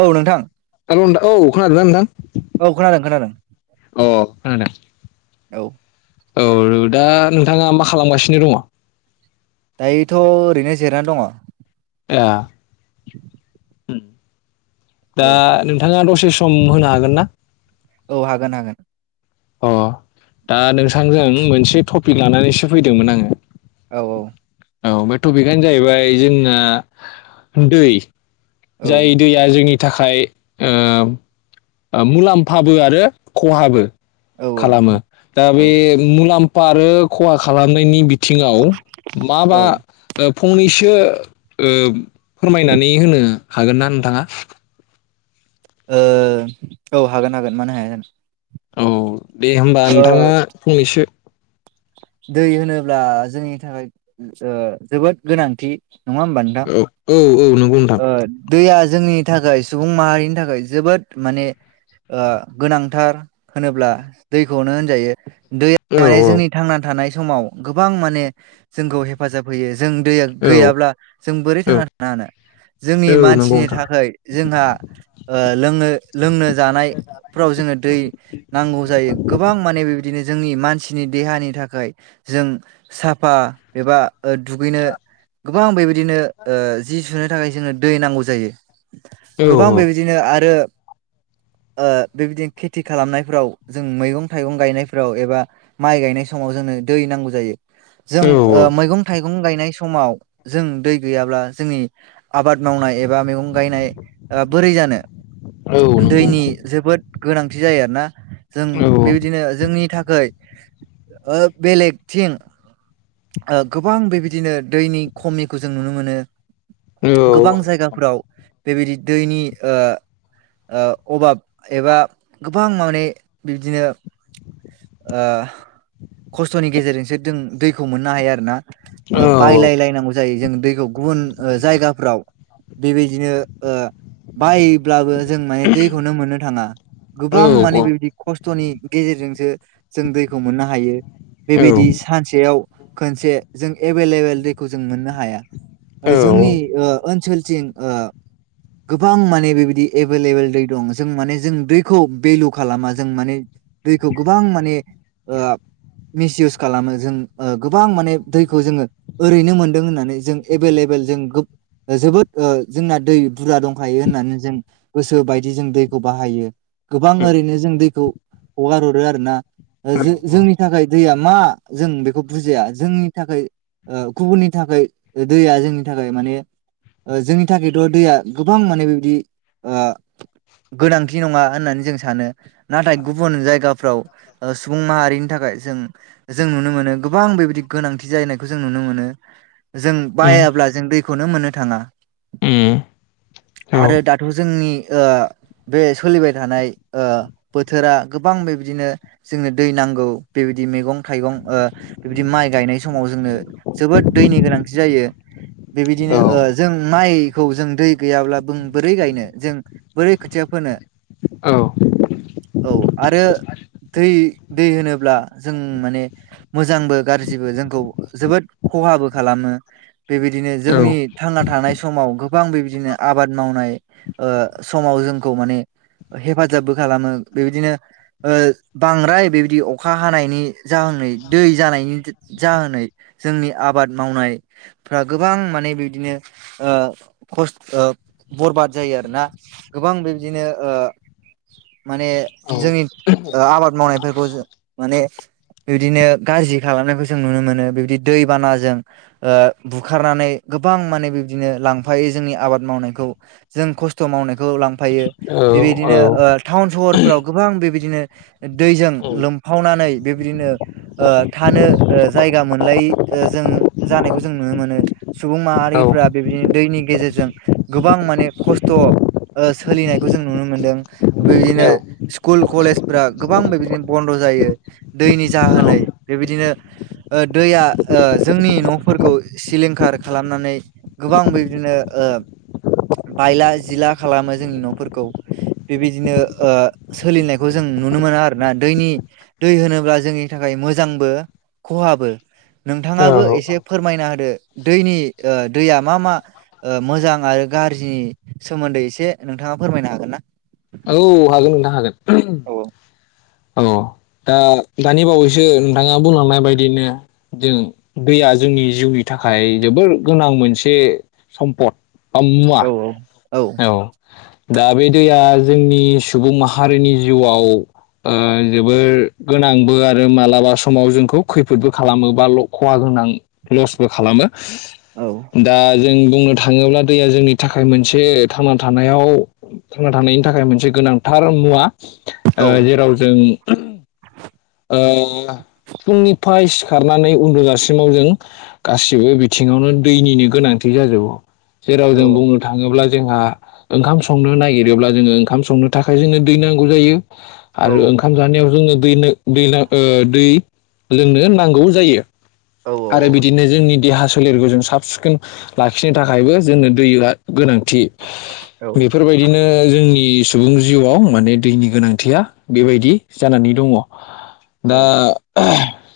औ नोंथां औ खोनादोंना नोंथां औ खोनादों खोनादों औ औ दा नोंथाङा मा खालामगासिनो दङ। दायोथ' ओरैनो जिरनानै दङ ए उ दा नोंथाङा दसे से सम होनो हागोन ना औ हागोन हागोन अ दा नोंथांजों मोनसे टपिक लानानैसो फैदोंमोन आङो औ औ औ बे टपिकआनो जाहैबाय जोंना दै औ जाय दैया जोंनि नि थाखाय मुलाम्फाबो आरो खहाबो औ खालामो दा औ बे मुलाम्फा बा आरो खहा खालामनायनि बिथ बिथिङाव माबा औ ओ ओ फंनैसो ओ फोरमाय नानै होनो हागोन ना नोंथाङा? ओ औ हागोन हागोन मानो हाया जानो। औ। दे होमबा ओ नोंथाङा फंनैसो दै होनोब्ला जोंनि थाखाय ओ जोबोद गोनांथि नङा होमबा औ नोंथां औ औ। नंगौ नोंथां ओ दै आ जोंनि थाखाय सुबुं माहारिनि थाखाय जोबोद माने ओ गोनांथार होनोब्ला दैखौनो होनजायो। दै औ माने जोंनि थांना थानाय समाव गोबां माने जोंखौ हेफाजाब होयो। जों दैया औ गैयाब्ला जों बोरै औ थांना थानो हानो? जोंनि औ नंगौ मानसिनि नोंथां थाखाय जोंहा ओ लोंनो लोंनो जानाय फ्राव जोङो दै नांगौ जायो गोबां माने बेबायदिनो जोंनि मानसिनि देहानि थाखाय जों साफा एबा दुगैनो गोबां बेबायदिनो ओ जि सुनो थाखाय जोंनो दै नांगौ जायो। औ गोबां बेबायदिनो आरो ओ बेबायदिनो खेथि खालामनाय फ्राव जों मैगं-थाइगं गायनाय फ्राव एबा माइ गायनाय समाव जोंनो दै नांगौ जायो। जों औ औ ओ मैगं थाइ गं गायनाय समाव जों दै गैयाब्ला जोंनि आबाद मावनाय ए बा मैगं गायनाय ओ बोरै जानो औ नंगौ दैनि नोंथां जोबोद गोनांथि जायो आरो ना। जों औ बेबायदिनो जोंनि थाखाय ओ बेलेगथिं ओ गोबां बेबायदिनो दैनि खमिखौ जों नुनो मोनो। औ औ गोबां जायगा फोराव बेबायदि दैनि ओ ओ अभाब एबा गोबां माने बिब्दिनो ओ खस्थ'नि गेजेर सो दों दैखौ मोननो हायो आरो ना। बायलाय औ लायनांगौ जायो जों दैखौ गुबुन जायगाफ्राव बेबायदिनो ओ बाय ब्लाबो जों माने दैखौनो मोननो थाङा गोबां मान बेबादि ख स्थ'नि गेजेरजोंसो जों दैखौ मोननो हायो बेबायदि सानसेयाव खनसे जों एभेलेबेल दैखौ जों मोननो हाया। जोंनि ओनसोल [unintelligible] गोबां माने बेबायदि एभेलेबेल दै दं जों माने जों दैखौ भेलु खालामा जों माने दैखौ गोबां माने मिसइउस खालामो जों गोबां माने दैखौ जोङो ओरैनो मोनदों होननानै जों एभे लेबेल जों जोबोद जोंना दै बुरजा दंखायो होननानै जों गोसो बायदि जों दैखौ बाहायो गोबां ओरैनो जों दैखौ हगार हरो आरोना जो जोंनि थाखाय दैया मा जों बेखौ बुजिया जोंनि थाखाय गुबुननि थाखाय दैया जोंनि थाखाय माने जोंनि थाखायथ' दैया गोबां माने बेबायदि गोनांथि नङा होननानै जों सानो नाथाय गुबुन जायगाफ्राव सुबुं माहारिनि थाखाय जों जों नुनो मोनो गोबां बेबायदि गोनांथि जाहैनायखौ जों नुनो मोनो। जों बायाब्ला जों दैखौनो मोननो थाङा आरो दाथ' जोंनि बे सोलिबाय थानाय बोथोरा गोबां बेबादिनो जोंनो दै नांगौ बेबायदि मैगं थाइगं बेबायदि माइ गायनाय समाव जोंनो जोबोद दैनि गोनांथि जायो। बेबायदिनो जों माइखौ जों दै गैयाब्ला जों बोरै गायनो जों बोरै खोथिया फोनो औ आरो दै दै होनोब्ला जों माने मोजांबो गाज्रिबो जोंखौ जोबोद खहाबो खालामो बेबा यदिनो औ जोंनि थांना थानाय समाव गोबां बेबायदिनो आबाद मावनाय समाव जोंखौ माने हेफाजाबबो खालामो बेबायदिनो बांद्राय बेबायदि अखा हानायनि जाहोनै दै जानायनि जाहोनै जोंनि आबाद मावनाय फ्रा गोबां माने बिबदिनो खस बरबाद जायो आरोना गोबां बिब्दिनो माने औ जोंनि आबाद मावनायफोरखौ माने बिबदिनो गाज्रि खालामनायखौ जों नुनो मोनो। बिबदि दैबानाजों बुखारनानै गोबां माने बिबदिनो लांफायो जोंनि आबाद मावनायखौ जों खस्थ' मावनायखौ लां फायो औ बेबादिनो थाउन सहरफ्राव गोबां बेबायदिनो दैजों औ लोमफावनानै बेबायदिनो थानो जायगा मोनलायि जों जानायखौ जों नुनो मोनो सुबुं हागोन माहारिफोरा बेबायदिनो दैनि गेजेरजों गोबां माने खस्थ' सोलिनायखौ जों नुनो मोनदों बेबायदिनो स्कुल कलेजफोरा गोबां बेबायदिनो बन्द' जायो दैनि जाहोनै बेबायदिनो दैया जोंनि न' फोरखौ सिलिंखार खालामनानै गोबां बिदिनो बायला जिला खालामो जोंनि न'फोरखौ बेबायदिनो सोलिनायखौ जों नुनो मोनो आरोना दैनि दै होनोब्ला जोंनि थाखाय मोजांबो खहाबो नोंथाङाबो एसे फोरमायना होदो दैनि दैया मा मा मोजां आरो गाज्रिनि सोमोन्दै एसे नोंथाङा फोरमायनो हागोन ना? औ हागोन नोंथां हागोन। औ औ दा दानि बावैसो नोंथाङा बुंलांनाय बायदिनो जों दैया जोंनि जिउनि थाखाय जोबोर गोनां मोनसे सम्पद। आम मुवा औ औ दा बे दैया जोंनि सुबुं माहारिनि जिउआव ओ जोब बोर गोनांबो आरो मालाबा समाव जोंखौ खैफोदबो खालामो बा खहा गोनां लसबो खालामो। औ दा जों बुंनो थाङोब्ला दैया जोंनि थाखाय मोनसे थांना थानायाव थांना थानायनि थाखाय मोनसे गोनांथार मुवा। औ जेराव जों ओ फुंनि फाय सिखारनानै उन्दुजासिमाव जों गासिबो बिथिङावनो दैनिनो गोनांथि जाजोबो। जेराव जों बुंनो थाङोब्ला जोंहा ओंखाम संनो नागिरोब्ला जोङो ओंखाम संनो थाखाय जोंङनो दै नांगौ जायो। औ आरो ज दै दै दै लोंनो नांगौ जायो। औ आरो बिदिनो जोंनि देहा। सोलेरखौ जों साब सिखोन लाखिनो थाखायबो जोंनो दैआ गोनां थि औ औ बेफोरबायदिनो जोंनि सुबुं जिउआव माने दैनि गोनांथिया बेबायदि जानानै दङ औ दा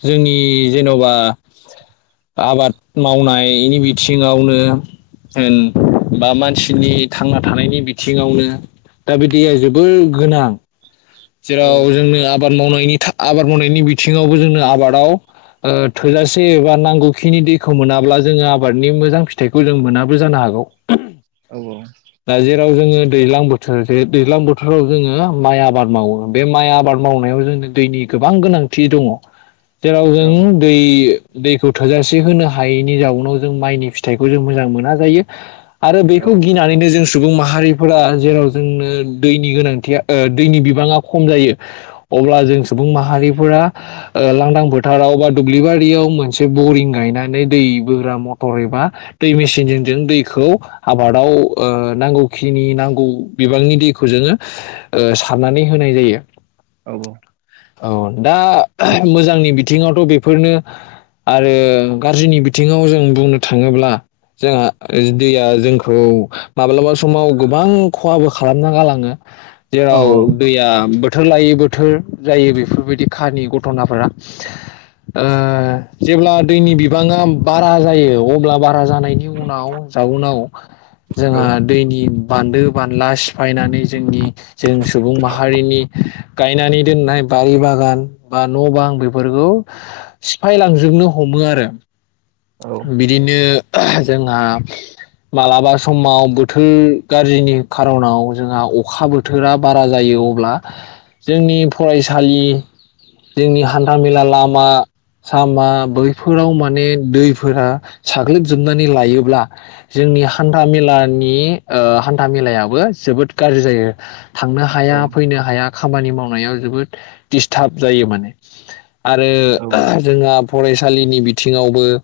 जोंनि जेन'बा आबाद मावनायनि बिथिङावनो होन बा मानसिनि थांना थानायनि बिथिङावनो दा बे दैया जोबोद गोनां। जेराव जोंनो आबा मावनायनि आबाद मावनायनि बिथिङावबो जोंनो आबादाव ओ थोजासे एबा नांगौखिनि दैखौ मोनाब्ला जोङो आबादनि मोजां फिथाइखौ जों मोनाबो जानो हागौ। औ औ दा जेराव जोङो दैज्लां बोथोर जे दैज्लां बोथोराव जोङो माइ आबाद मावो बे माइ आबाद मावनायाव जोंनि दैनि गोबां गोनांथि दङ। जेराव जों दै दैखौ थोजासे होनो हायैनि जाउनाव जों माइनि फिथाइखौ जों मोजां मोना जायो। आरो बेखौ गिनानैनो जों सुबुं माहारिफोरा जेराव जोंनो दैनि गोनांथिया ओ दैनि बिबाङा खम जायो अब्ला जों सुबुं माहारिफोरा ओ लांदां फोथाराव बा दुब्लिबारियाव मोनसे बरिं गायनानै दै बोग्रा मथर एबा दै मेसिनजों जों दैखौ आबादाव ओ नांगौखिनि नांगौ बिबांनि दैखौ जोङो सारनानै होनाय जायो। औ दा मोजांनि बि थिङावथ' बे फोरनो आरो गाज्रिनि बिथिङाव जों बुंनो थाङोब्ला जोंहा दैया जोंखौ माब्लाबा समाव गोबां खहाबो खालामना गालाङो। जेराव दैया बो बोथोर लायै बोथोर जायो बेफोरबायदि खानि घथ'नाफोरा। ओ जेब्ला दैनि बिबाङा बारा जायो अब्ला बारा जानाय नि उनाव जाउनाव जोंहा दैनि बान्दो बानला सिफायनानै जोंनि जों सुबुं माहारिनि गायनानै दोननाय बारि बागान बा न' बां बेफोरखौ सिफाय लांजोबनो हमो आरो। बिदिनो जोंहा मालाबा समाव बोथोर गाज्रिनि खार'नाव जोंहा अखा बोथोरा बारा जायो अब्ला जोंनि फरायसालि जोंनि हान्था मेला लामा सामा बैफोराव माने दै फोर साग्लोबजोबनानै लायोब्ला जोंनि हान्था मेलानि ओ हान्था मेलायाबो जोबोद गाज्रि जायो। थांनो हाया फैनो हाया खामानि मावनायाव जोबोद दिडस्टार्ब जायो माने। आरो जोंहा फरायसा लिनि बिथिङावबो ओ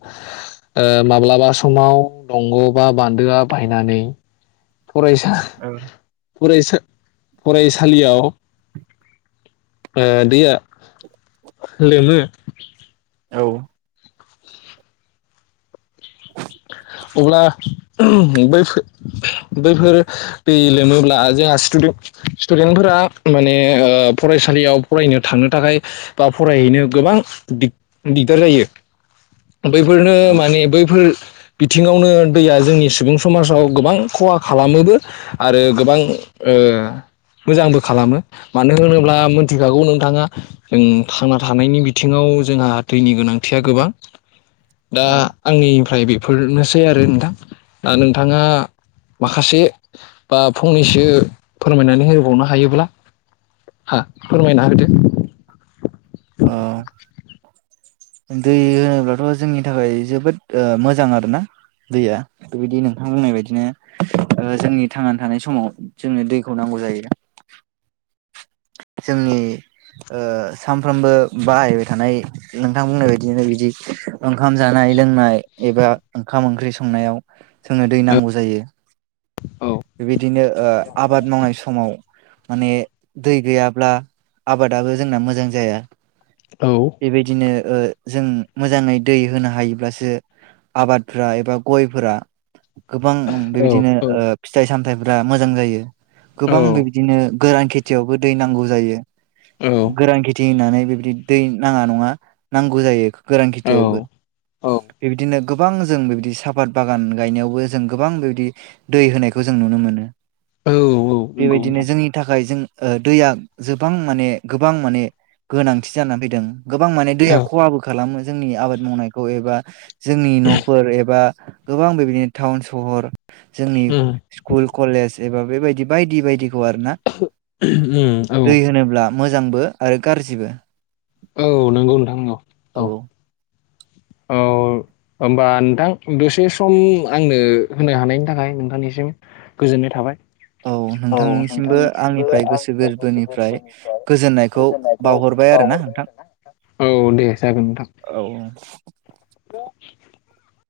माब्लाबा समाव दंग' बा बान्दोआ बायनानै फरायसा फरायसा फरायसालियाव ओ दैया लोमो। औ अब्ला बैफोर बैफोर दै लोमोब्ला जोंहा स्टु स्टुडेन्टफोरा माने फरायसालियाव फरायनो थांनो थाखाय बा फरायहैनो गोबां दि दिग्दार जायो बैफोरनो माने बैफोर बिथिङावनो दैया जोंनि सुबुं समाजाव गोबां खहा खालामोबो आरो गोबां ओ मोजांबो खालामो मानो होनोब्ला मोनथिखागौ नोंथाङा जों थांना थानायनि बिथिङाव जोंहा दैनि गोनांथिया गोबां दा ओ आंनिफ्राय बे फोरनोसै आरो नोंथां दा नोंथाङा माखासे बा फंनैसो फोरमायनानै होबावनो हायोब्ला हा फोरमायना होदो ओ दै होनोब्लाथ' जोंनि थाखाय जोबोद मोजां आरोना दैया बेबायदि नोंथां बुंनाय बायदिनो जोंनि थांनानै थानाय समाव जोंनो दैखौ नांगौ जायो जोंनि सानफ्रोमबो बाहायबाय थानाय नोंथां बुंनाय बायदिनो बिदि ओंखाम, जानाय- लोंनाय एबा ओंखाम-ओंख्रि संनायाव जोंनो दै नांगौ जायो औ बे बिदिनो आबाद मावनाय समाव माने दै गैयाब्ला आबादाबो जोंना मोजां जाया औ बेबायदिनो ओ जों मोजाङै दै होनो हायोब्लासो आबादफोरा एबा गयफोरा गोबां औ बेबायदिनो औ ओ फिथाइ -सामथाय ब्रा मोजां जायो औ गोबां बिबदिनो गोरान खेथियावबो दै नांगौ जायो गोरान खेथि होननानै बेबदि दै नाङा नङा नांगौ जायो गोरान औ खेथियावबो औ बेबायदिनो गोबां जों बेबायदि सापात बागान गायनायावबो जों गोबां बेबायदि दै होनायखौ जों नुनो मोनो औ नंगौ बेबायदिनो नोंथां जोंनि थाखाय जों ओ दैया गोबां माने गोबां माने गोनांथि जानानानै फैदों गोबां माने दैया औ खहाबो खालामो जोंनि आबाद मावनायखौ एबा जोंनि न'फोर एबा गोबां बेबायदिनो टाउन सहर जोंनि उम स्कुल कलेज एबा बेबायदि बायदि बायदिखौ आरो ना। उम औ दै होनोब्ला मोजांबो आरो गाज्रिबो औ नंगौ नोंथां नंगौ औ औ होमबा नोंथां दसे सम आंनो होनो हानायनि थाखाय नोंथांनिसिम गोजोननाय थाबाय औ नोंथांनिसिमबो आंनिफ्राय गोसो गोरबोनिफ्राय गोजोननायखौ बावहरबाय आरोना नोंथां औ दे जागोन नोंथां औ औ [unintelligible]